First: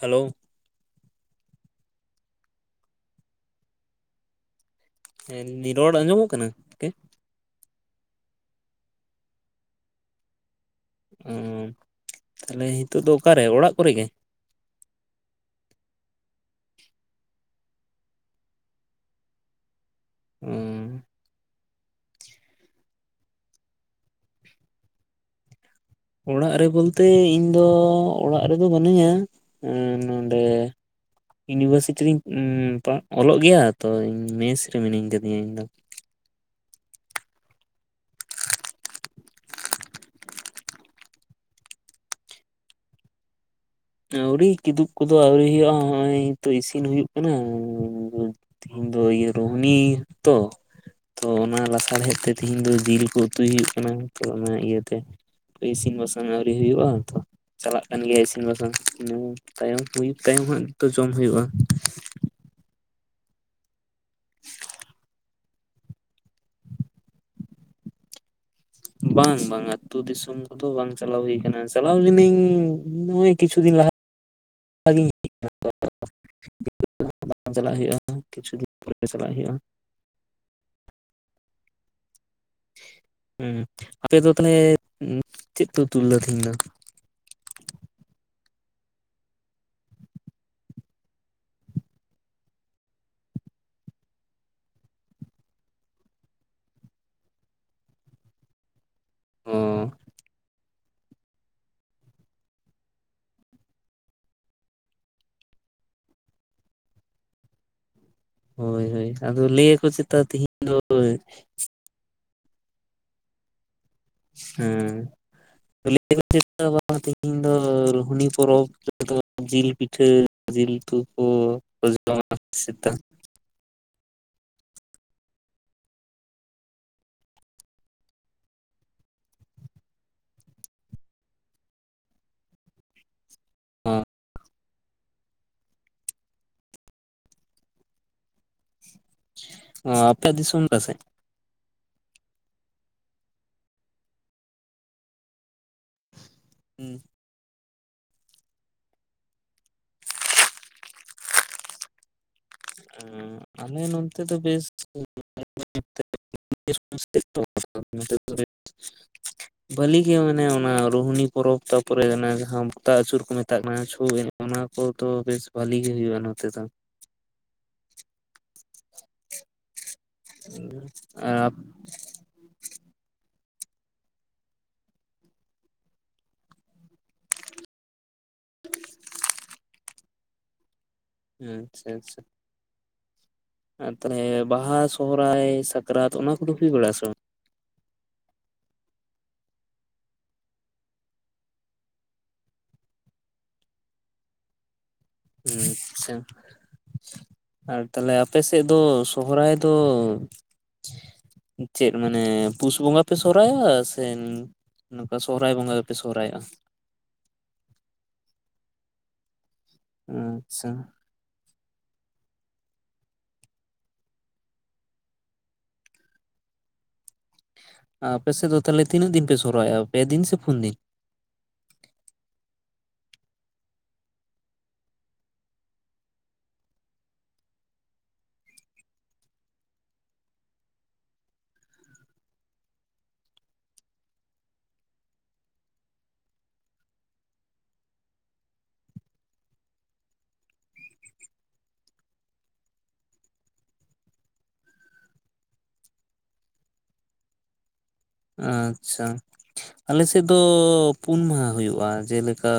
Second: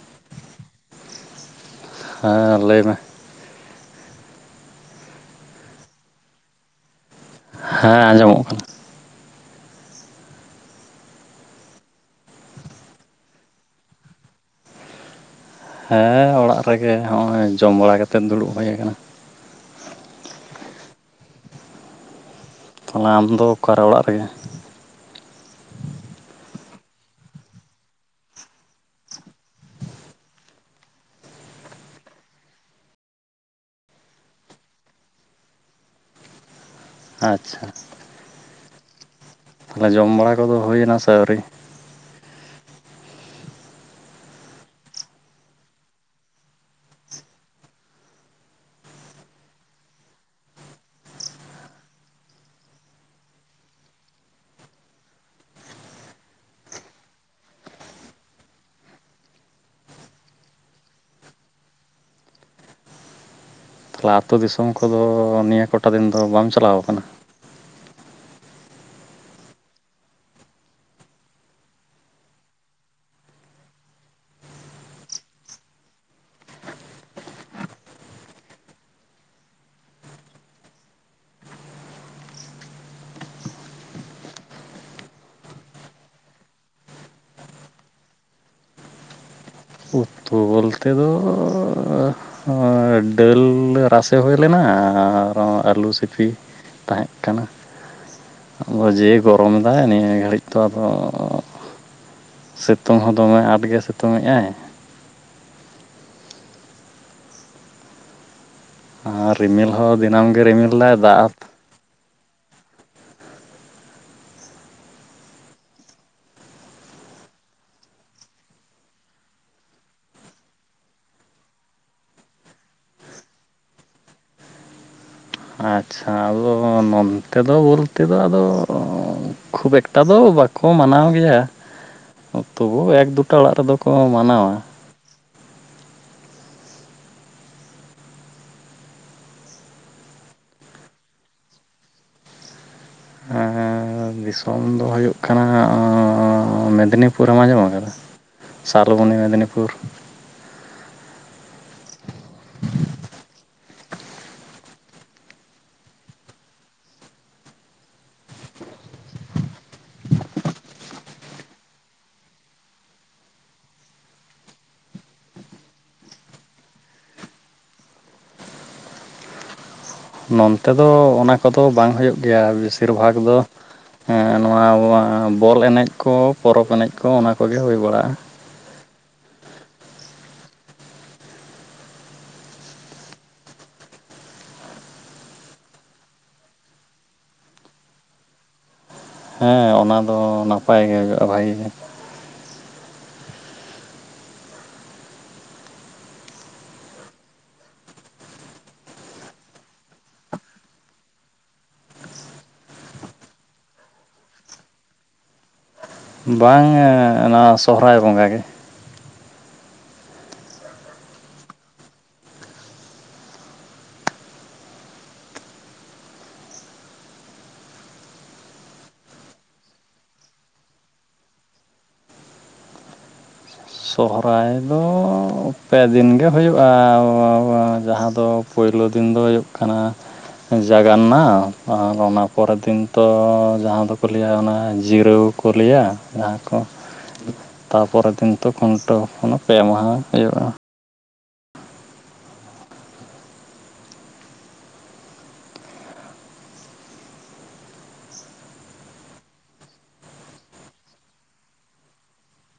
Hello ᱦᱮᱸ ᱞᱟᱹᱭ ᱢᱮ [unintelligible] ᱨᱚᱲ ᱟᱸᱡᱚᱢᱚᱜ ᱠᱟᱱᱟ ᱦᱮᱸ ᱟᱸᱡᱚᱢᱚᱜ ᱠᱟᱱᱟ᱾ ᱚᱻ ᱛᱟᱦᱚᱞᱮ ᱱᱤᱛᱚᱜ ᱫᱚ ᱚᱠᱟᱨᱮ ᱚᱲᱟᱜ ᱠᱚᱨᱮ ᱜᱮ? ᱦᱮᱸ ᱚᱲᱟᱜ ᱨᱮᱜᱮ ᱦᱚᱜᱼᱚᱭ ᱡᱚᱢ ᱵᱟᱲᱟ ᱠᱟᱛᱮᱫ ᱫᱩᱲᱩᱵ ᱦᱩᱭ ᱦᱟᱠᱟᱱᱟ᱾ ᱦᱩᱸ ᱛᱟᱦᱚᱞᱮ ᱟᱢᱫᱚ ᱚᱠᱟᱨᱮ ᱚᱲᱟᱜ ᱨᱮᱜᱮ ᱚᱲᱟᱜ ᱨᱮ ᱵᱚᱞᱛᱮ ᱤᱧ ᱫᱚ ᱚᱲᱟᱜ ᱨᱮᱫᱚ ᱵᱟᱹᱱᱩᱧᱟ ᱱᱚᱸᱰᱮ ᱤᱭᱩᱱᱤᱵᱷᱟᱨᱥᱤᱴᱤ ᱨᱮᱧ ᱯᱟ ᱚᱞᱚᱜ ᱜᱮᱭᱟ ᱛᱚ ᱤᱧ ᱢᱮᱥ ᱨᱮ ᱢᱤᱱᱟᱹᱧ ᱟᱠᱟᱫᱤᱧᱟ ᱤᱧ ᱫᱚ ᱟᱪᱪᱷᱟ ᱛᱟᱦᱚᱞᱮ ᱡᱚᱢ ᱵᱟᱲᱟ ᱠᱚᱫᱚ ᱦᱩᱭᱮᱱᱟ ᱥᱮ ᱟᱹᱣᱨᱤ ᱟᱹᱣᱨᱤ ᱠᱤᱫᱩᱵ ᱠᱚᱫᱚ ᱟᱹᱣᱨᱤ ᱦᱩᱭᱩᱜᱼᱟ ᱱᱚᱜᱼᱚᱭ ᱛᱚ ᱤᱥᱤᱱ ᱦᱩᱭᱩᱜ ᱠᱟᱱᱟ᱾ ᱛᱤᱦᱤᱧ ᱫᱚ ᱤᱭᱟᱹ ᱨᱳᱦᱱᱤ ᱛᱚ ᱛᱚ ᱚᱱᱟ ᱞᱟᱥᱟᱲᱦᱮᱫ ᱛᱮ ᱛᱮᱦᱤᱧ ᱫᱚ ᱡᱤᱞ ᱠᱚ ᱩᱛᱩᱭ ᱦᱩᱭᱩᱜ ᱠᱟᱱᱟ ᱛᱚ ᱚᱱᱟ ᱤᱭᱟᱹᱛᱮ ᱤᱥᱤᱱ ᱵᱟᱥᱟᱝ ᱟᱹᱣᱨᱤ ᱦᱩᱭᱩᱜᱼᱟ ᱛᱚ ᱪᱟᱞᱟᱜ ᱠᱟᱱ ᱜᱮᱭᱟ ᱤᱥᱤᱱ ᱵᱟᱥᱟᱝ ᱤᱱᱟᱹ ᱛᱟᱭᱚᱢ ᱦᱩᱭᱩᱜ ᱛᱟᱭᱚᱢ ᱦᱟᱸᱜ ᱡᱚᱢ ᱦᱩᱭᱩᱜᱼᱟ᱾ ᱛᱟᱦᱚᱞᱮ ᱟᱹᱛᱩ ᱫᱤᱥᱚᱢ ᱠᱚᱫᱚ ᱱᱤᱭᱟᱹ ᱠᱚᱴᱟ ᱫᱤᱱ ᱫᱚ ᱵᱟᱢ ᱪᱟᱞᱟᱣ ᱠᱟᱱᱟ᱾ ᱵᱟᱝ ᱵᱟᱝ ᱟᱛᱳ ᱫᱤᱥᱚᱢ ᱨᱮᱫᱚ ᱵᱟᱝ ᱪᱟᱞᱟᱣ ᱦᱩᱭ ᱠᱟᱱᱟ ᱪᱟᱞᱟᱣ ᱞᱤᱱᱟᱹᱧ ᱱᱚᱜᱚᱭ ᱠᱤᱪᱷᱩ ᱫᱤᱱ ᱞᱟᱦᱟ ᱜᱤᱧ [unintelligible] ᱵᱟᱝ ᱪᱟᱞᱟᱜ ᱦᱩᱭᱩᱜᱼᱟ ᱠᱤᱪᱷᱩ ᱫᱤᱱ ᱯᱚᱨᱮ ᱪᱟᱞᱟᱜ ᱦᱩᱭᱩᱜᱼᱟ ᱦᱮᱸ ᱟᱯᱮ ᱫᱚ ᱛᱟᱦᱚᱞᱮ ᱪᱮᱫ ᱯᱮ ᱩᱛᱩ ᱞᱮᱫᱟ ᱛᱟᱦᱮᱸᱧ ᱫᱚ ᱩᱛᱩ ᱵᱚᱞᱛᱮ ᱫᱚ ᱰᱟᱹᱞ ᱨᱟᱥᱮ ᱦᱩᱭ ᱞᱮᱱᱟ ᱟᱨ ᱟᱹᱞᱩ ᱥᱤᱯᱤ ᱛᱟᱦᱮᱸᱜ ᱠᱟᱱᱟ ᱟᱫᱚ ᱡᱮ ᱜᱚᱨᱚᱢ ᱚ ᱮᱫᱟᱭ ᱱᱤᱭᱟᱹ ᱜᱷᱟᱹᱲᱤᱡ ᱛᱚ ᱚ ᱥᱤᱛᱩᱝ ᱦᱚᱸ ᱫᱚᱢᱮ ᱟᱸᱴᱜᱮ ᱥᱤᱛᱩᱝ ᱮᱫᱼᱟᱭ ᱦᱳᱭ ᱦᱳᱭ ᱟᱨ ᱟᱫᱚ ᱨᱤᱢᱤᱞ ᱞᱟᱹᱭ ᱟᱠᱚ ᱦᱚᱸ ᱪᱮᱛᱟ ᱫᱤᱱᱟᱹᱢ ᱜᱮ ᱛᱤᱦᱤᱧ ᱨᱤᱢᱤᱞ ᱫᱚ ᱫᱟᱭ ᱫᱟᱜ ᱦᱮᱸ ᱛᱮᱤᱦᱤᱧ ᱫᱚ [unintelligible] ᱨᱚᱦᱱᱤ ᱯᱚᱨᱚᱵᱽ ᱡᱤᱞ ᱯᱤᱴᱷᱟᱹ ᱡᱤᱞᱛᱩ ᱠᱚᱢ [unintelligible] ᱟᱪᱪᱷᱟ ᱟᱫᱚ ᱱᱚᱱᱛᱮ ᱫᱚ ᱵᱚᱞᱛᱮ ᱫᱚ ᱟᱫᱚ ᱠᱷᱩᱵ ᱮᱠᱴᱟ ᱫᱚ ᱵᱟᱠᱚ ᱢᱟᱱᱟᱣ ᱜᱮᱭᱟ ᱛᱚᱵᱩ ᱮᱠᱫᱩ ᱟᱛᱳ ᱚᱲᱟᱜ ᱨᱮᱫᱚ ᱠᱚ ᱚ ᱢᱟᱱᱟᱣᱟ ᱚ ᱟᱯᱮ ᱫᱤᱥᱚᱢ ᱨᱮᱥᱮ ᱫᱤᱥᱚᱢ ᱫᱚ ᱦᱩᱭᱩᱜ ᱠᱟᱱᱟ ᱢᱮᱫᱽᱱᱤᱯᱩᱨ ᱯᱩᱨᱮᱢ ᱟᱸᱡᱚᱢ ᱟᱠᱟᱫᱟ ᱥᱟᱞᱵᱚᱱᱤ ᱢᱮᱫᱽᱱᱤᱯᱩᱨ ᱟᱞᱮ ᱱᱚᱱᱛᱮ ᱫᱚ ᱵᱮᱥ ᱻ [unintelligible] [unintelligible] ᱵᱷᱟᱹᱞᱤ ᱜᱮᱭᱟ ᱢᱟᱱᱮ ᱚᱱᱮ ᱚᱱᱟ ᱨᱩᱦᱱᱤ ᱯᱚᱨᱚᱵᱽ ᱛᱟᱨᱯᱚᱨᱮ ᱡᱟᱦᱟᱸ ᱯᱚᱛᱟᱣ ᱟᱹᱪᱩᱨ ᱠᱚ ᱢᱮᱛᱟᱜ ᱠᱟᱱᱟ ᱪᱷᱳᱮᱱᱮᱡ ᱚᱱᱟ ᱠᱚᱫᱚ ᱵᱮᱥ ᱵᱷᱟᱞᱤ ᱜᱮ ᱦᱩᱭᱩᱜᱼᱟ ᱱᱚᱛᱮ ᱫᱚ ᱱᱚᱱᱛᱮ ᱫᱚ ᱚᱱᱟ ᱟᱨ ᱠᱚᱫᱚ ᱵᱟᱝ ᱦᱩᱭᱩᱜ ᱜᱮᱭᱟ ᱵᱮᱥᱤᱨ ᱵᱷᱟᱜᱽ ᱫᱚ ᱱᱚᱣᱟ ᱵᱚᱞ ᱮᱱᱮᱡ ᱠᱚ ᱯᱚᱨᱚᱵᱽ ᱮᱱᱮᱡ ᱠᱚ ᱚᱱᱟ ᱠᱚᱜᱮ ᱦᱩᱭ ᱵᱟᱲᱟᱜᱼᱟ ᱻ ᱦᱩᱸ ᱟᱪᱪᱷᱟ ᱟᱪᱪᱷᱟ ᱟᱨ ᱛᱟᱦᱚᱞᱮ ᱵᱟᱦᱟ ᱥᱚᱦᱚᱨᱟᱭ ᱥᱟᱠᱨᱟᱛ ᱚᱱᱟ ᱠᱚᱫᱚ ᱦᱩᱭ ᱵᱟᱲᱟᱜ ᱟ ᱥᱮ ᱵᱟᱝ ᱦᱚᱸ ᱚᱱᱟ ᱫᱚ ᱱᱟᱯᱟᱭ ᱜᱮ ᱦᱩᱭᱩᱜᱼᱟ ᱵᱷᱟᱜᱤ ᱜᱮ ᱟᱪᱪᱷᱟ ᱟᱨ ᱛᱟᱦᱞᱮ ᱟᱯᱮ ᱥᱮᱫ ᱫᱚ ᱥᱚᱦᱨᱟᱭ ᱫᱚ ᱪᱮᱫ ᱢᱟᱱᱮ ᱯᱩᱥ ᱵᱚᱸᱜᱟ ᱯᱮ ᱥᱚᱦᱨᱟᱭᱚᱜ ᱟ ᱥᱮ ᱱᱚᱝᱠᱟ ᱥᱚᱦᱨᱟᱭ ᱵᱚᱸᱜᱟ ᱥᱚᱦᱨᱟᱭᱚᱜᱼᱟ ᱵᱟᱝ ᱱᱚᱣᱟ ᱥᱚᱦᱨᱟᱭ ᱵᱚᱸᱜᱟ ᱜᱮ ᱟᱪᱪᱷᱟ ᱟᱯᱮ ᱥᱮᱫ ᱫᱚ ᱛᱟᱦᱚᱞᱮ ᱛᱤᱱᱟᱹᱜ ᱫᱤᱱ ᱯᱮ ᱥᱚᱦᱨᱟᱭᱚᱜᱼᱟ ᱯᱮ ᱫᱤᱱ ᱥᱮ ᱯᱩᱱ ᱫᱤᱱ ᱥᱚᱦᱨᱟᱭ ᱫᱚ ᱯᱮ ᱫᱤᱱᱜᱮ ᱦᱩᱭᱩᱜᱼᱟ ᱡᱟᱦᱟᱸᱫᱚ ᱯᱩᱭᱞᱳ ᱫᱤᱱ ᱫᱚ ᱦᱩᱭᱩᱜ ᱠᱟᱱᱟ ᱡᱟᱜᱟᱱᱱᱟ ᱟᱨ ᱚᱱᱟ ᱯᱚᱨᱮᱨ ᱫᱤᱱ ᱛᱚ ᱡᱟᱦᱟᱸ ᱫᱚᱠᱚ ᱞᱟᱹᱭᱟ ᱚᱱᱟ ᱡᱤᱨᱟᱹᱣ ᱠᱚ ᱞᱟᱹᱭᱟ ᱡᱟᱦᱟᱸ ᱠᱚ ᱛᱟᱯᱚᱨᱮᱨ ᱫᱤᱱ ᱛᱚ ᱠᱷᱩᱱᱴᱟᱹᱣ ᱠᱷᱚᱱ ᱯᱮ ᱢᱟᱦᱟ ᱦᱩᱭᱩᱜᱼᱟ ᱟᱪᱪᱷᱟ ᱟᱞᱮ ᱥᱮᱫ ᱫᱚ ᱯᱩᱱ ᱢᱟᱦᱟ ᱦᱩᱭᱩᱜᱼᱟ ᱡᱮᱞᱮᱠᱟ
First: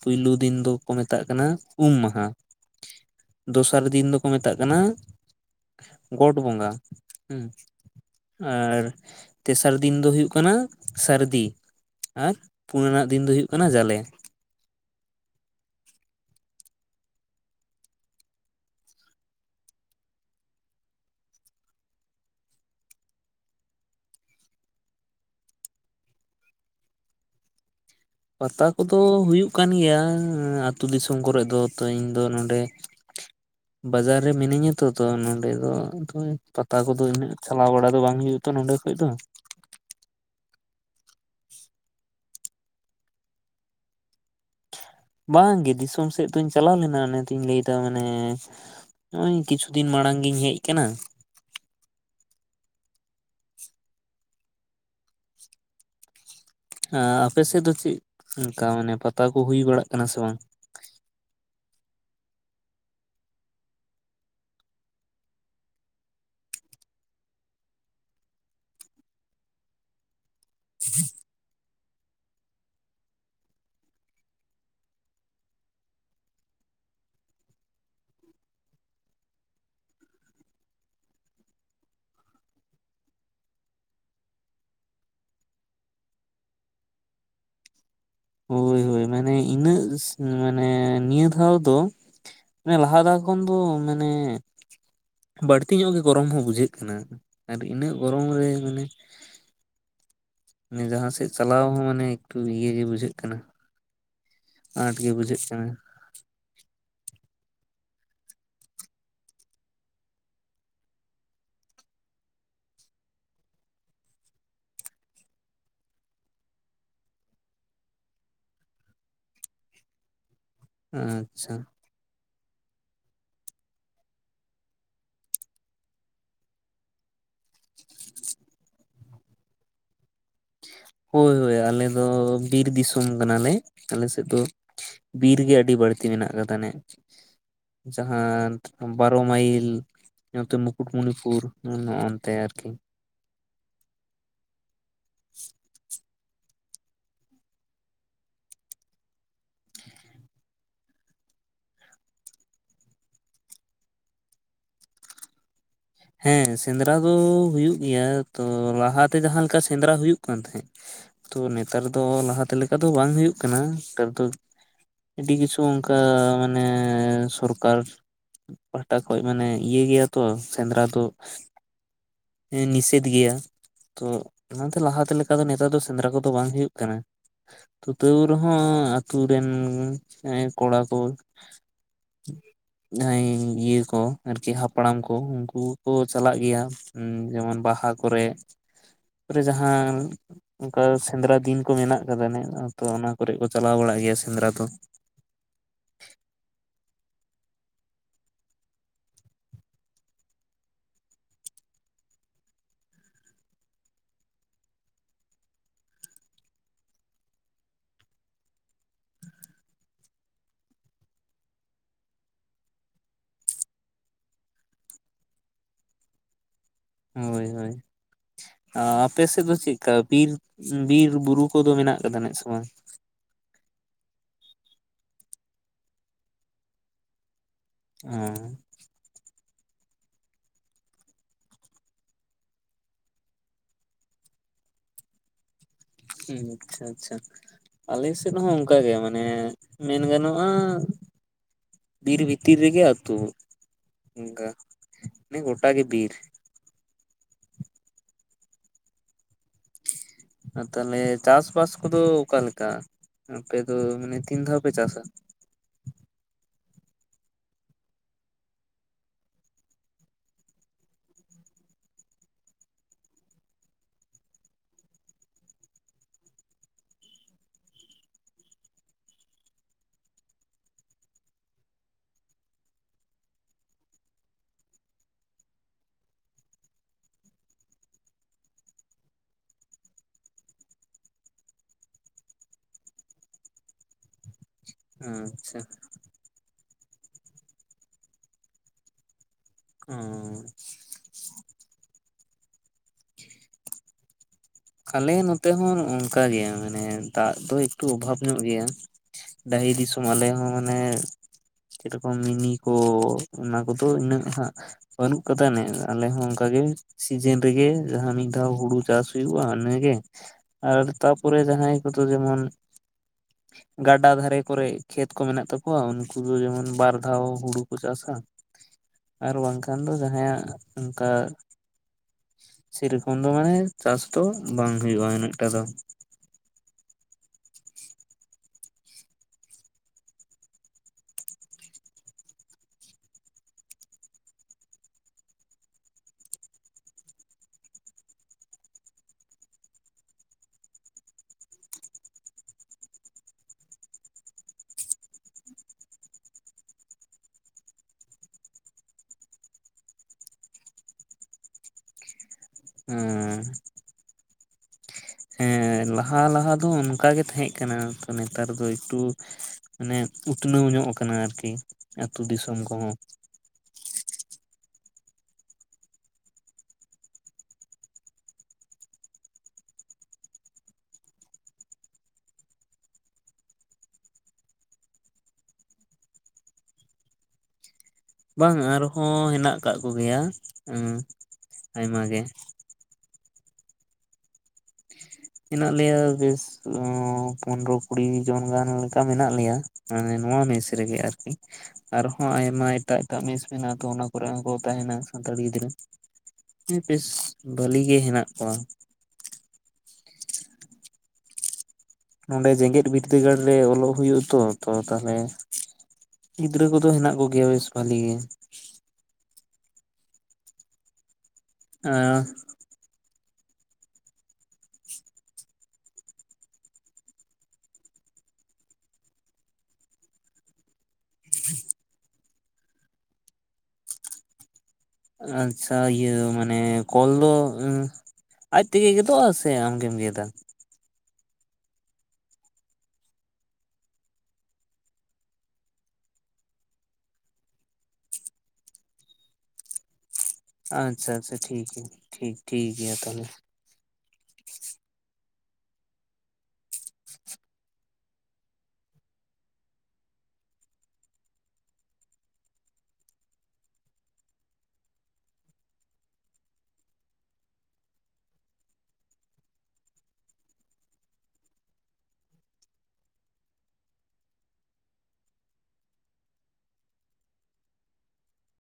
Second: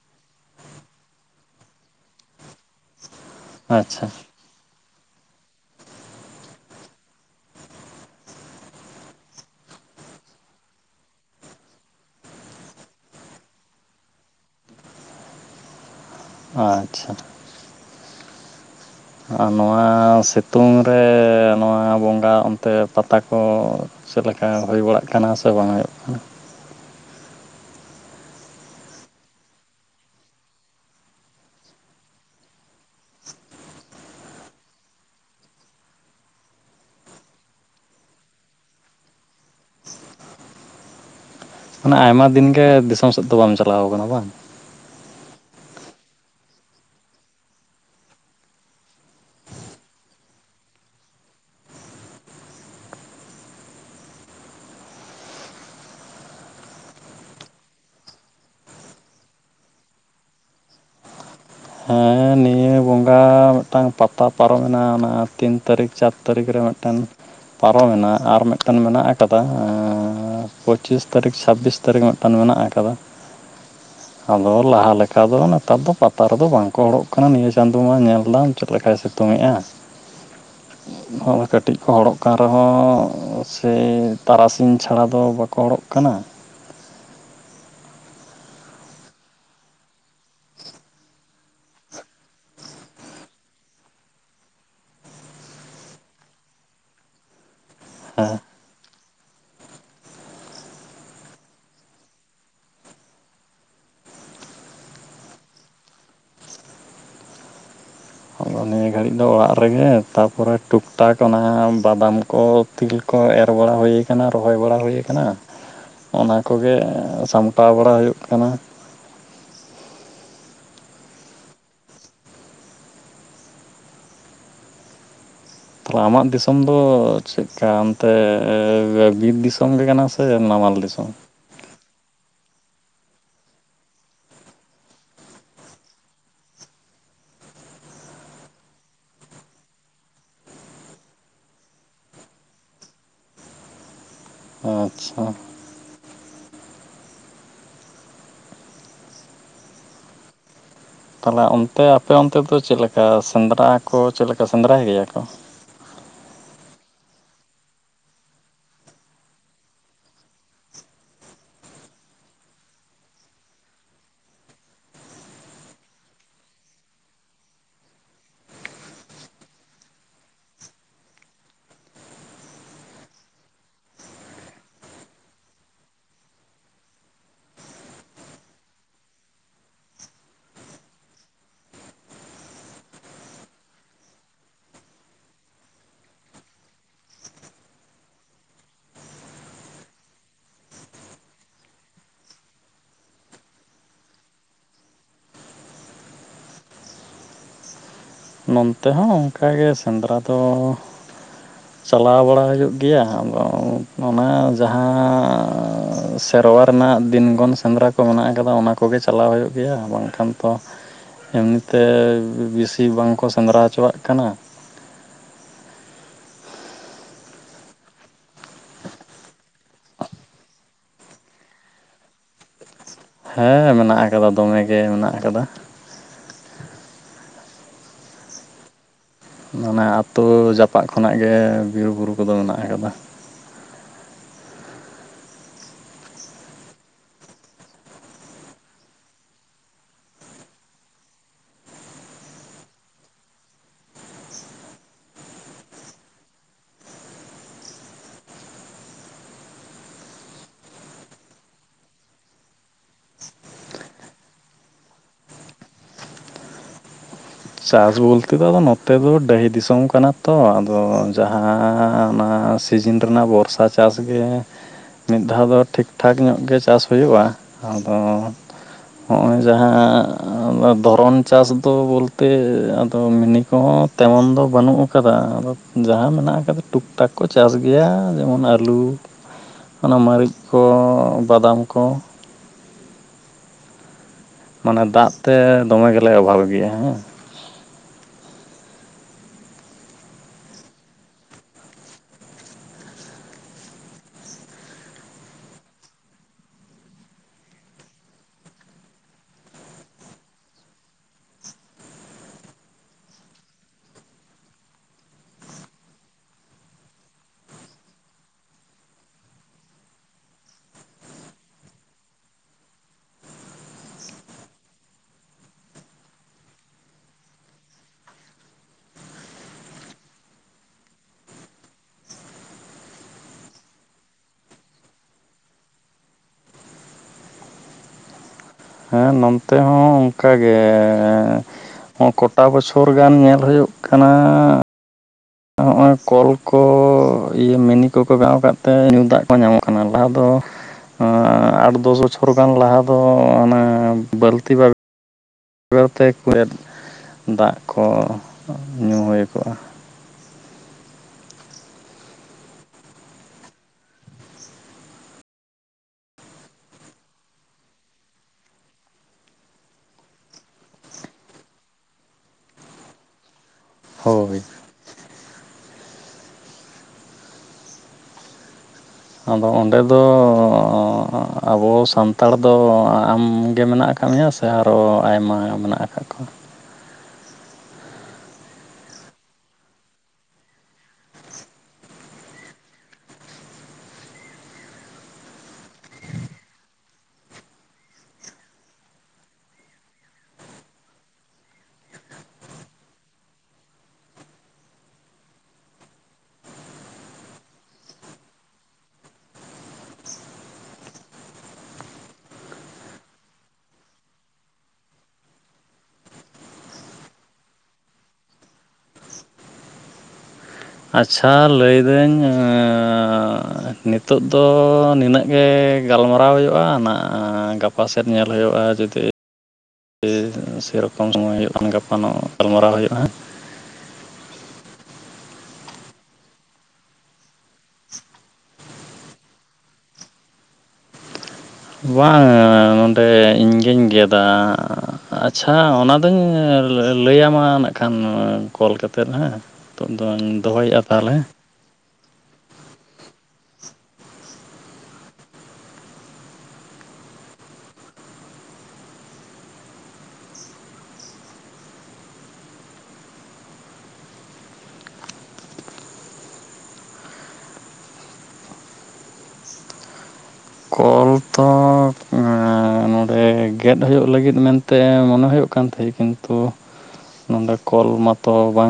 ᱯᱩᱭᱞᱩ ᱫᱤᱱ ᱫᱚᱠᱚ ᱢᱮᱛᱟᱜ ᱠᱟᱱᱟ ᱩᱢ ᱢᱟᱦᱟ ᱻ [inaudible] ᱫᱚᱥᱟᱨ ᱫᱤᱱ ᱫᱚᱠᱚ ᱢᱮᱛ ᱢᱮᱛᱟᱜ ᱠᱟᱱᱟ ᱜᱚᱴ ᱵᱚᱸᱜᱟ ᱦᱩᱸ ᱟᱨ ᱛᱮᱥᱟᱨ ᱫᱤᱱ ᱫᱚ ᱦᱩᱭᱩᱜᱜ ᱠᱟᱱᱟ ᱥᱟᱹᱨᱫᱤ ᱟᱨ ᱯᱩᱱ ᱟᱱᱟᱜ ᱫᱤᱱ ᱫᱚ ᱦᱩᱭᱩᱜ ᱠᱟᱱᱟ ᱡᱟᱞᱮ ᱚ ᱟᱪᱪᱷᱟ ᱟᱨ ᱱᱚᱣᱟ ᱥᱤᱛᱩᱝ ᱨᱮ ᱱᱚᱣᱟ ᱵᱚᱸᱜᱟ ᱚᱱᱛᱮ ᱯᱟᱛᱟ ᱠᱚ ᱪᱮᱫ ᱞᱮᱠᱟ ᱦᱩᱭ ᱵᱟᱲᱟᱜ ᱠᱟᱱᱟ ᱥᱮ ᱵᱟᱝ ᱦᱩᱭᱩᱜ ᱠᱟᱱᱟ ᱯᱟᱛᱟ ᱠᱚᱫᱚ ᱦᱩᱭᱩᱜ ᱠᱟᱱ ᱜᱮᱭᱟ ᱟᱹᱛᱩ ᱫᱤᱥᱚᱢ ᱠᱚᱨᱮ ᱫᱚ ᱛᱚ ᱤᱧ ᱫᱚ ᱱᱚᱰᱮ [inaudible] ᱵᱟᱡᱟᱨ ᱨᱮ ᱢᱤᱱᱟᱹᱧᱟᱛᱚ ᱛᱚ ᱱᱚᱰᱮ ᱫᱚ ᱯᱟᱛᱟ ᱠᱚᱫᱚ ᱤᱱᱟᱹᱜ ᱪᱟᱞᱟᱣ ᱵᱟᱲᱟ ᱫᱚ ᱵᱟᱝ ᱦᱩᱭᱩᱜ ᱛᱚ ᱱᱚᱰᱮ ᱠᱷᱚᱡ ᱫᱚ ᱢᱟᱱᱮ ᱟᱭᱢᱟ ᱫᱤᱱ ᱜᱮ ᱫᱤᱥᱚᱢ ᱥᱮᱫ ᱫᱚ ᱵᱟᱢ ᱪᱟᱞᱟᱣ ᱠᱟᱱᱟ ᱵᱟᱝ ᱵᱟᱝᱜᱮ ᱫᱤᱥᱚᱢ ᱥᱮᱫ ᱫᱚᱧ ᱪᱟᱞᱟᱣ ᱞᱮᱱᱟ ᱚᱱᱟᱛᱤᱧ ᱞᱟᱹᱭᱫᱟ ᱢᱟᱱᱮ ᱱᱚᱜᱼᱚᱭ ᱠᱤᱪᱷᱩ ᱫᱤᱱ ᱢᱟᱲᱟᱝ ᱜᱤᱧ ᱦᱮᱡ ᱟᱠᱟᱱᱟ। ᱟᱸ ᱟᱯᱮ ᱥᱮᱫ ᱫᱚ ᱪᱮᱫ ᱚᱱᱠᱟ ᱢᱟᱱᱮ ᱯᱟᱛᱟ ᱠᱚ ᱦᱩᱭ ᱵᱟᱲᱟᱜ ᱠᱟᱱᱟ ᱥᱮ ᱵᱟᱝ? ᱦᱮᱸ ᱱᱤᱭᱟᱹ ᱵᱚᱸᱜᱟ ᱢᱤᱫᱴᱟᱝ ᱯᱟᱛᱟ ᱯᱟᱨᱚᱢᱮ ᱮᱱᱟ ᱚᱱᱟ ᱛᱤᱱ ᱛᱟᱹᱨᱤᱠᱷ ᱪᱟᱨ ᱛᱟᱹᱨᱤᱠᱷ ᱨᱮ ᱢᱤᱫᱴᱮᱱ ᱯᱟᱨᱚᱢᱮᱱᱟ ᱟᱨ ᱢᱤᱫᱴᱟᱝ ᱢᱮᱱᱟᱜ ᱟᱠᱟᱫᱟ ᱯᱚᱸᱪᱤᱥ ᱛᱟᱹᱨᱤᱠᱷ ᱪᱷᱟᱵᱽᱵᱤᱥ ᱱᱚᱛᱮ ᱨᱮᱜᱮ ᱢᱤᱫᱴᱟᱝ ᱢᱮᱱᱟᱜ ᱟᱠᱟᱫᱟ ᱟᱫᱚ ᱞᱟᱦᱟ ᱞᱮᱠᱟ ᱫᱚ ᱱᱮᱛᱟᱨ ᱫᱚ ᱯᱟᱛᱟ ᱨᱮᱫᱚ ᱵᱟᱝᱠᱚ ᱦᱚᱲᱚᱜ ᱠᱟᱱᱟ ᱱᱤᱭᱟᱹ ᱪᱟᱸᱫᱳ ᱢᱟ ᱧᱮᱞ ᱧᱮᱞᱫᱟᱢ ᱪᱮᱫ ᱞᱮᱠᱟᱭ ᱥᱤᱛᱩᱝ ᱮᱜᱼᱟ। ᱠᱟᱹᱴᱤᱡ ᱠᱚ ᱦᱚᱲᱚᱜ ᱠᱟᱱ ᱨᱮᱦᱚᱸ ᱥᱮ ᱛᱟᱨᱟᱥᱤᱧ ᱪᱷᱟᱲᱟ ᱫᱚ ᱵᱟᱠᱚ ᱦᱚᱲᱚᱜ ᱠᱟᱱᱟ। ᱦᱳᱭ ᱦᱳᱭ ᱢᱟᱱᱮ ᱤᱱᱟᱹᱜ ᱢᱟᱱᱮ ᱱᱤᱭᱟᱹ ᱫᱷᱟᱣ ᱫᱚ ᱢᱟᱱᱮ ᱞᱟᱦᱟ ᱫᱷᱟᱣ ᱠᱷᱚᱱ ᱫᱚ ᱢᱟᱱᱮ ᱵᱟᱹᱲᱛᱤ ᱧᱚᱜ ᱜᱮ ᱜᱚᱨᱚᱢ ᱦᱚᱸ ᱵᱩᱡᱷᱟᱹᱜ ᱠᱟᱱᱟ ᱟᱨ ᱤᱱᱟᱹᱜ ᱜᱚᱨᱚᱢ ᱨᱮ ᱢᱟᱱᱮ ᱡᱟᱦᱟᱸ ᱥᱮᱫ ᱪᱟᱞᱟᱣ ᱦᱚᱸ ᱢᱟᱱᱮ ᱮᱠᱴᱩ ᱤᱭᱟᱹ ᱜᱮ ᱵᱩᱡᱷᱟᱹᱜ ᱠᱟᱱᱟ। ᱟᱸᱴ ᱜᱮ ᱵᱩᱡᱷᱟᱹᱜ ᱠᱟᱱᱟ। ᱦᱚᱸ ᱚᱱᱮ ᱜᱷᱟᱹᱲᱤᱡ ᱫᱚ ᱚᱲᱟᱜ ᱨᱮᱜᱮ ᱛᱟᱯᱚᱨᱮ ᱴᱩᱠᱴᱟᱠ ᱚᱱᱟ ᱵᱟᱫᱟᱢ ᱠᱚ ᱛᱤᱞ ᱠᱚ ᱮᱨ ᱵᱟᱲᱟ ᱦᱩᱭ ᱟᱠᱟᱱᱟ ᱨᱚᱦᱚᱭ ᱵᱟᱲᱟ ᱦᱩᱭ ᱟᱠᱟᱱᱟ। ᱚᱱᱟ ᱠᱚᱜᱮ ᱥᱟᱢᱴᱟᱣ ᱵᱟᱲᱟ ᱦᱩᱭᱩᱜ ᱠᱟᱱᱟ। ᱟᱪᱪᱷᱟ ᱛᱟᱦᱚᱞᱮ ᱟᱢᱟᱜ ᱫᱤᱥᱚᱢ ᱫᱚ ᱪᱮᱫᱠᱟ ᱚᱱᱛᱮ ᱵᱤᱨ ᱫᱤᱥᱚᱢ ᱜᱮ ᱠᱟᱱᱟ ᱥᱮ ᱱᱟᱢᱟᱞ ᱫᱤᱥᱚᱢ ᱦᱳᱭ ᱦᱳᱭ ᱟᱞᱮ ᱫᱚ ᱵᱤᱨ ᱫᱤᱥᱚᱢ ᱠᱟᱱᱟᱞᱮ ᱟᱞᱮ ᱥᱮᱫ ᱫᱚ ᱵᱤᱨ ᱜᱮ ᱟᱹᱰᱤ ᱵᱟᱹᱲᱛᱤ ᱢᱮᱱᱟᱜ ᱠᱟᱫᱟ। ᱡᱟᱦᱟᱸ ᱵᱟᱨᱚ ᱢᱟᱭᱤᱞ ᱱᱚᱛᱮ ᱢᱩᱠᱩᱴᱢᱩᱱᱤᱯᱩᱨ ᱱᱚᱜ ᱚᱱᱛᱮ ᱟᱨᱠᱤ। ᱟᱪᱪᱷᱟ ᱦᱮᱸ [unintelligible] ᱛᱟᱦᱚᱞᱮ ᱚᱱᱛᱮ ᱟᱯᱮ ᱚᱱᱛᱮ ᱫᱚ ᱪᱮᱫᱞᱮᱠᱟ ᱥᱮᱸᱫᱽᱨᱟ ᱠᱚ ᱪᱮᱫᱞᱮᱠᱟ ᱥᱮᱸᱫᱽᱨᱟᱭ ᱜᱮᱭᱟ ᱠᱚ ᱦᱮᱸ ᱥᱮᱸᱫᱽᱨᱟ ᱫᱚ ᱦᱩᱭᱩᱜ ᱜᱮᱭᱟ ᱛᱚ ᱞᱟᱦᱟᱛᱮ ᱡᱟᱦᱟᱸ ᱞᱮᱠᱟ ᱥᱮᱸᱫᱽᱨᱟ ᱦᱩᱭᱩᱜ ᱠᱟᱱ ᱛᱟᱦᱮᱸᱫ ᱛᱚ ᱱᱮᱛᱟᱨ ᱫᱚ ᱞᱟᱦᱟᱛᱮ ᱞᱮᱠᱟ ᱫᱚ ᱵᱟᱝ ᱦᱩᱭᱩᱜ ᱠᱟᱱᱟ ᱱᱮᱛᱟᱨ ᱫᱚ। ᱟᱹᱰᱤ ᱠᱤᱪᱷᱩ ᱚᱱᱠᱟ ᱢᱟᱱᱮ ᱥᱚᱨᱠᱟᱨ ᱯᱟᱦᱴᱟ ᱠᱷᱚᱱ ᱢᱟᱱᱮ ᱤᱭᱟᱹ ᱜᱮᱭᱟ ᱛᱚ ᱥᱮᱸᱫᱽᱨᱟ ᱫᱚ ᱦᱮᱸ ᱱᱤᱥᱮᱫ ᱜᱮᱭᱟ। ᱛᱚ ᱚᱱᱟᱛᱮ ᱞᱟᱦᱟᱛᱮ ᱞᱮᱠᱟ ᱫᱚ ᱱᱮᱛᱟᱨ ᱫᱚ ᱥᱮᱸᱫᱽᱨᱟ ᱠᱚᱫᱚ ᱵᱟᱝ ᱦᱳᱭᱳ ᱠᱟᱱᱟ। ᱛᱟᱹᱣ ᱨᱮᱦᱚᱸ ᱟᱛᱩ ᱨᱮᱱ ᱠᱚᱲᱟ ᱠᱚ ᱡᱟᱦᱟᱸᱭ ᱤᱭᱟᱹ ᱠᱚ ᱟᱨᱠᱤ ᱦᱟᱯᱲᱟᱢ ᱠᱚ ᱠᱚ ᱩᱱᱠᱩᱠᱚ ᱪᱟᱞᱟᱜ ᱜᱮᱭᱟ ᱡᱮᱢᱚᱱ ᱵᱟᱦᱟ ᱠᱚᱨᱮ। ᱨᱮ ᱡᱟᱦᱟᱸ ᱚᱱᱠᱟ ᱥᱮᱸᱫᱽᱨᱟ ᱫᱤᱱ ᱠᱚ ᱢᱮᱱᱟᱜ ᱟᱠᱟᱫᱟ ᱛᱚ ᱚᱱᱟ ᱠᱚᱨᱮ ᱠᱚ ᱪᱟᱞᱟᱣ ᱵᱟᱲᱟᱜ ᱜᱮᱭᱟ ᱥᱮᱸᱫᱽᱨᱟ ᱫᱚ। ᱱᱚᱱᱛᱮ ᱦᱚᱸ ᱚᱱᱠᱟᱜᱮ ᱥᱮᱸᱫᱽᱨᱟ ᱫᱚ ᱪᱟᱞᱟᱣ ᱵᱟᱲᱟ ᱦᱩᱭᱩᱜ ᱜᱮᱭᱟ ᱟᱫᱚ ᱚᱱᱟ ᱡᱟᱦᱟᱸ ᱥᱮᱨᱣᱟ ᱨᱮᱱᱟᱜ ᱫᱤᱱᱜᱚᱱ ᱥᱮᱸᱫᱽᱨᱟ ᱠᱚ ᱢᱮᱱᱟᱜ ᱟᱠᱟᱫᱟ ᱚᱱᱟ ᱠᱚᱜᱮ ᱪᱟᱞᱟᱣ ᱦᱩᱭᱩᱜ ᱜᱮᱭᱟ ᱵᱟᱝᱠᱷᱟᱱ ᱛᱚ ᱮᱢᱱᱤᱛᱮ ᱵᱮᱥᱤ ᱵᱟᱝᱠᱚ ᱥᱮᱸᱫᱽᱨᱟ ᱦᱚᱪᱚᱣᱟᱜ ᱠᱟᱱᱟ। ᱦᱳᱭ ᱦᱳᱭ ᱟᱯᱮ ᱥᱮᱫ ᱫᱚ ᱪᱮᱫᱠᱟ ᱵᱤᱨ ᱵᱤᱨ ᱵᱩᱨᱩ ᱠᱚᱫᱚ ᱢᱮᱱᱟᱜ ᱠᱟᱫᱟ ᱥᱮ ᱵᱟᱝ। ᱦᱮᱸ ᱢᱮᱱᱟᱜ ᱟᱠᱟᱫᱟ ᱫᱚᱢᱮ ᱜᱮ ᱢᱮᱱᱟᱜ ᱟᱠᱟᱫᱟ ᱚᱸ ᱢᱟᱱᱮ ᱟᱹᱛᱩ ᱡᱟᱯᱟᱜ ᱠᱷᱚᱱᱟᱜ ᱜᱮ ᱵᱤᱨ ᱵᱩᱨᱩ ᱠᱚᱫᱚ ᱢᱮᱱᱟᱜ ᱟᱠᱟᱫᱟ ᱦᱩᱸ ᱟᱪᱪᱷᱟ ᱟᱪᱪᱷᱟ ᱟᱞᱮ ᱥᱮᱫ ᱦᱚᱸ ᱚᱱᱠᱟᱜᱮ ᱢᱟᱱᱮ ᱢᱮᱱ ᱜᱟᱱᱚᱜᱼᱟ ᱵᱤᱨ ᱵᱷᱤᱛᱤᱨ ᱨᱮᱜᱮ ᱟᱹᱛᱩ ᱚᱱᱠᱟ ᱢᱟᱱᱮ ᱜᱚᱴᱟ ᱜᱮ ᱵᱤᱨ ᱟᱨ ᱛᱟᱦᱚᱞᱮ ᱪᱟᱥᱵᱟᱥ ᱠᱚᱫᱚ ᱚᱠᱟᱞᱮᱠᱟ ᱟᱯᱮ ᱫᱚ ᱢᱟᱱᱮ ᱛᱤᱱ ᱫᱷᱟᱣ ᱯᱮ ᱪᱟᱥᱟ ᱪᱟᱥ ᱵᱚᱞᱛᱮ ᱫᱚ ᱟᱫᱚ ᱱᱚᱛᱮ ᱫᱚ ᱰᱟᱦᱤ ᱫᱤᱥᱚᱢ ᱠᱟᱱᱟ ᱛᱚ ᱟᱫᱚ ᱡᱟᱦᱟᱸ ᱱᱟᱜ ᱥᱤᱡᱤᱱ ᱨᱮᱱᱟᱜ ᱵᱚᱨᱥᱟ ᱪᱟᱥ ᱜᱮ ᱢᱤᱫ ᱫᱷᱟᱣ ᱫᱚ ᱴᱷᱤᱠ ᱴᱷᱟᱠ ᱧᱚᱜ ᱜᱮ ᱪᱟᱥ ᱦᱩᱭᱩᱜᱼᱟ ᱟᱫᱚ ᱦᱚᱸᱜᱼᱚᱭ ᱡᱟᱦᱟᱸ ᱫᱷᱚᱨᱚᱱ ᱪᱟᱥ ᱫᱚ ᱵᱚᱞᱛᱮ ᱛᱮ ᱟᱫᱚ ᱢᱤᱱᱤ ᱠᱚᱦᱚᱸ ᱛᱮᱢᱚᱱ ᱫᱚ ᱵᱟᱹᱱᱩᱜ ᱟᱠᱟᱫᱟ ᱟᱫᱚ ᱡᱟᱦᱟᱸ ᱢᱮᱱᱟᱜ ᱟᱠᱟᱫᱟ ᱴᱩᱠ ᱴᱟᱠ ᱠᱚ ᱪᱟᱥ ᱜᱮᱭᱟ ᱡᱮᱢᱚᱱ ᱟᱹᱞᱩ ᱚᱱᱟ ᱢᱟᱹᱨᱤᱪ ᱠᱚ ᱵᱟᱫᱟᱢ ᱠᱚ ᱢᱟᱱᱮ ᱫᱟᱜ ᱛᱮ ᱟᱪᱪᱷᱟ ᱫᱚᱢᱮ ᱜᱮᱞᱮ ᱚᱵᱷᱟᱵᱽ ᱜᱮᱭᱟ ᱦᱮᱸ ᱩᱸ ᱟᱞᱮ ᱱᱚᱛᱮ ᱦᱚᱸ ᱚᱱᱠᱟ ᱜᱮᱭᱟ ᱢᱟᱱᱮ ᱫᱟᱜ ᱫᱚ ᱮᱠᱴᱩ ᱚᱵᱷᱟᱵ ᱧᱚᱜ ᱜᱮᱭᱟ ᱫᱦᱤ ᱫᱤᱥᱚᱢ ᱢᱟᱞᱮ ᱦᱚᱸ ᱢᱟᱱᱮ ᱥᱮᱨᱚᱠᱚᱢ ᱢᱤᱱᱤ ᱠᱚ ᱚᱱᱟ ᱠᱚᱫᱚ ᱤᱱᱟᱹᱜ ᱦᱟᱜ ᱵᱟᱹᱱᱩᱜ ᱠᱟᱫᱟ ᱟᱞᱮ ᱦᱚᱸ ᱚᱱᱠᱟᱟᱜ ᱜᱮ ᱥᱤᱡᱮᱱ ᱨᱮᱜᱮ ᱡᱟᱦᱟᱸ ᱢᱤᱫ ᱫᱷᱟᱣ ᱦᱩᱲᱩ ᱪᱟᱥ ᱦᱩᱭᱩᱜᱭᱳᱼᱟ ᱩᱱᱟᱹ ᱜᱮ ᱟᱨ ᱛᱟᱯᱚᱨᱮ ᱡᱟᱦᱟᱸᱭ ᱠᱚᱫᱚ ᱡᱮᱢᱚᱱ [unintelligible] ᱜᱟᱰᱟ ᱫᱷᱟᱨᱮ ᱠᱚᱨᱮ ᱠᱷᱮᱛ ᱠᱚ ᱢᱮᱱᱟᱜ ᱛᱟᱠᱚᱣᱟ ᱩᱱᱠᱩ ᱫᱚ ᱡᱮᱢᱚᱱ ᱵᱟᱨ ᱫᱷᱟᱣ ᱦᱩᱲᱩ ᱠᱚ ᱪᱟᱥᱟ ᱟᱨ ᱵᱟᱝᱠᱷᱟᱱ ᱫᱚ ᱡᱟᱦᱟᱸᱭᱟᱜ ᱚᱱᱠᱟ ᱥᱮᱨᱚᱠᱚᱢ ᱫᱚ ᱢᱟᱱᱮ ᱪᱟᱥ ᱫᱚ ᱵᱟᱝ ᱦᱩᱭᱩᱜᱼᱟ ᱩᱱᱟᱹᱜᱴᱟ ᱫᱚ ᱱᱚᱱᱛᱮ ᱦᱚᱸ ᱚᱱᱠᱟᱜᱮ ᱦᱚᱸ ᱠᱚᱴᱟ ᱵᱚᱪᱷᱚᱨ ᱜᱟᱱ ᱧᱮᱞ ᱦᱩᱭᱩᱜ ᱠᱟᱱᱟ ᱱᱚᱜᱼᱚᱭ ᱠᱚᱞ ᱠᱚ ᱤᱭᱟᱹ ᱢᱤᱱᱤ ᱠᱚᱠᱚ ᱵᱮᱱᱟᱣ ᱠᱟᱫ ᱛᱮ ᱧᱩ ᱫᱟᱜ ᱠᱚ ᱧᱟᱢᱚᱜ ᱠᱟᱱᱟ ᱞᱟᱦᱟ ᱫᱚ ᱦᱟ... ᱟᱴ ᱫᱚᱥ ᱵᱚᱪᱷᱚᱨ ᱜᱟᱱ ᱞᱟᱦᱟ ᱫᱚ ᱚᱱᱟ ᱵᱟᱹᱞᱛᱤ ᱞᱛᱮ ᱠᱚᱭᱮᱫ ᱫᱟᱜ ᱠᱚ ᱧᱩ ᱦᱩᱭ ᱠᱚᱜᱼᱟ ᱦᱮᱸ ᱦᱮᱸ ᱞᱟᱦᱟ ᱞᱟᱦᱟ ᱫᱚ ᱚᱱᱠᱟᱜᱮ ᱛᱟᱦᱮᱸ ᱠᱟᱱᱟ ᱱᱮᱛᱟᱨ ᱫᱚ ᱮᱠᱴᱩ ᱢᱟᱱᱮ ᱩᱛᱱᱟᱹᱣ ᱧᱚᱜ ᱠᱟᱱᱟ ᱟᱨᱠᱤ ᱟᱹᱛᱩ ᱫᱤᱥᱚᱢ ᱠᱚᱦᱚᱸ ᱦᱳᱭ ᱟᱫᱚ ᱚᱸᱰᱮ ᱫᱚ ᱟᱵᱚ ᱥᱟᱱᱛᱟᱲ ᱫᱚ ᱟᱢᱜᱮ ᱢᱮᱱᱟᱜᱼᱟ ᱢᱤᱭᱟ ᱟᱠᱟᱫ ᱢᱮᱭᱟ ᱥᱮ ᱟᱨᱚ ᱟᱭᱢᱟ ᱢᱮᱱᱟᱜ ᱟᱠᱟᱫ ᱠᱚᱣᱟ ᱵᱟᱝ ᱟᱨᱦᱚᱸ ᱦᱮᱱᱟᱜ ᱟᱠᱟᱫ ᱠᱚᱜᱮᱭᱟ ᱦᱸ ᱟᱭᱢᱟ ᱜᱮ ᱦᱮᱱᱟᱜ ᱞᱮᱭᱟ ᱵᱮᱥ ᱯᱚᱱᱨᱚ ᱠᱩᱲᱤ ᱡᱚᱱ ᱜᱟᱱ ᱞᱮᱠᱟ ᱢᱮᱱᱟᱜ ᱞᱮᱭᱟ ᱢᱟᱱᱮ ᱱᱚᱣᱟ ᱢᱮᱥ ᱨᱮᱜᱮ ᱟᱨᱠᱤ ᱟᱨᱦᱚᱸ ᱟᱭᱢᱟ ᱮᱴᱟᱜ ᱮᱴᱟᱜ ᱢᱤᱥ ᱢᱮᱱᱟᱜᱼᱟ ᱛᱚ ᱚᱱᱟ ᱠᱚᱨᱮ ᱦᱚᱸᱠᱚ ᱛᱟᱦᱮᱱᱟ ᱥᱟᱱᱛᱟᱲᱤ ᱜᱤᱫᱽᱨᱟᱹ ᱵᱮᱥ ᱵᱷᱟᱹᱞᱤ ᱜᱮ ᱦᱮᱱᱟᱜ ᱠᱚᱣᱟ ᱱᱚᱰᱮ ᱡᱮᱜᱮᱫ ᱵᱤᱫᱟᱹᱜᱟᱲ ᱨᱮ ᱚᱞᱚᱜ ᱦᱩᱭᱩᱜ ᱟ ᱛᱚ ᱛᱚ ᱛᱟᱦᱚᱞᱮ ᱜᱤᱫᱽᱨᱟᱹ ᱠᱚᱫᱚ ᱦᱮᱱᱟᱜ ᱠᱚᱜᱮᱭᱟ ᱵᱮᱥ ᱵᱷᱟᱞᱤ ᱜᱮ ᱟᱪᱪᱷᱟ ᱞᱟᱹᱭᱫᱟᱹᱧ ᱟᱨ ᱟ... ᱟ... ᱱᱤᱛᱚᱜ ᱫᱚ ᱱᱤᱱᱟᱹᱜ ᱜᱮ ᱜᱟᱞᱢᱟᱨᱟᱣ ᱦᱩᱭᱩᱜᱼᱟ ᱱᱟ ᱜᱟᱯᱟ ᱚᱠᱟᱟᱥᱮᱫ ᱧᱮᱞ ᱦᱩᱭᱩᱜᱼᱟ ᱡᱩᱫᱤ ᱫᱤ... ᱥᱮᱨᱚᱠᱚᱢ ᱥᱚᱢᱚᱭ ᱦᱩᱭᱩᱜ ᱠᱷᱟᱱ ᱜᱟᱯᱟᱱᱚᱜ ᱜᱟᱞᱢᱟᱨᱟᱣ ᱦᱩᱭᱩᱜᱼᱟ ᱟᱪᱪᱷᱟ ᱤᱭᱟᱹ ᱢᱟᱱᱮ ᱠᱚᱞ ᱫᱚ ᱟᱡ ᱛᱮᱜᱮ ᱜᱮᱫᱚᱜᱼᱟ ᱥᱮ ᱟᱢᱜᱮᱢ ᱜᱮᱫᱟ ᱵᱟᱝ ᱱᱚᱸᱰᱮ ᱤᱧᱜᱤᱧ ᱜᱮᱫᱟ ᱟᱪᱪᱷᱟ ᱚᱱᱟᱫᱩᱧ ᱞᱟᱹᱭᱟᱢᱟ ᱱᱟᱜ ᱠᱷᱟᱱ ᱠᱚᱞ ᱠᱟᱛᱮᱫ ᱦᱮᱸ ᱱᱤᱛᱚᱜ ᱫᱚᱧ ᱫᱚᱦᱚᱭᱮᱫᱼᱟ ᱟᱪᱪᱷᱟ ᱛᱟᱦᱚᱞᱮ ᱟᱪᱪᱷᱟ ᱴᱷᱤᱠ ᱴᱷᱤᱠ ᱜᱮᱭᱟ ᱜᱮᱭᱟ ᱛᱟᱦᱚᱞᱮ᱾ ᱠᱚᱞ ᱛᱚ ᱱᱚᱸᱰᱮ ᱜᱮᱫ ᱦᱩᱭᱩᱜ ᱞᱟᱹᱜᱤᱫ ᱢᱮᱱᱛᱮ ᱢᱚᱱᱮ ᱦᱩᱭᱩᱜ ᱠᱟᱱ ᱛᱟᱦᱮᱸᱫ ᱠᱤᱱᱛᱩ ᱱᱚᱰᱮ ᱠᱚᱞ ᱢᱟᱛᱚ ᱵᱟᱝ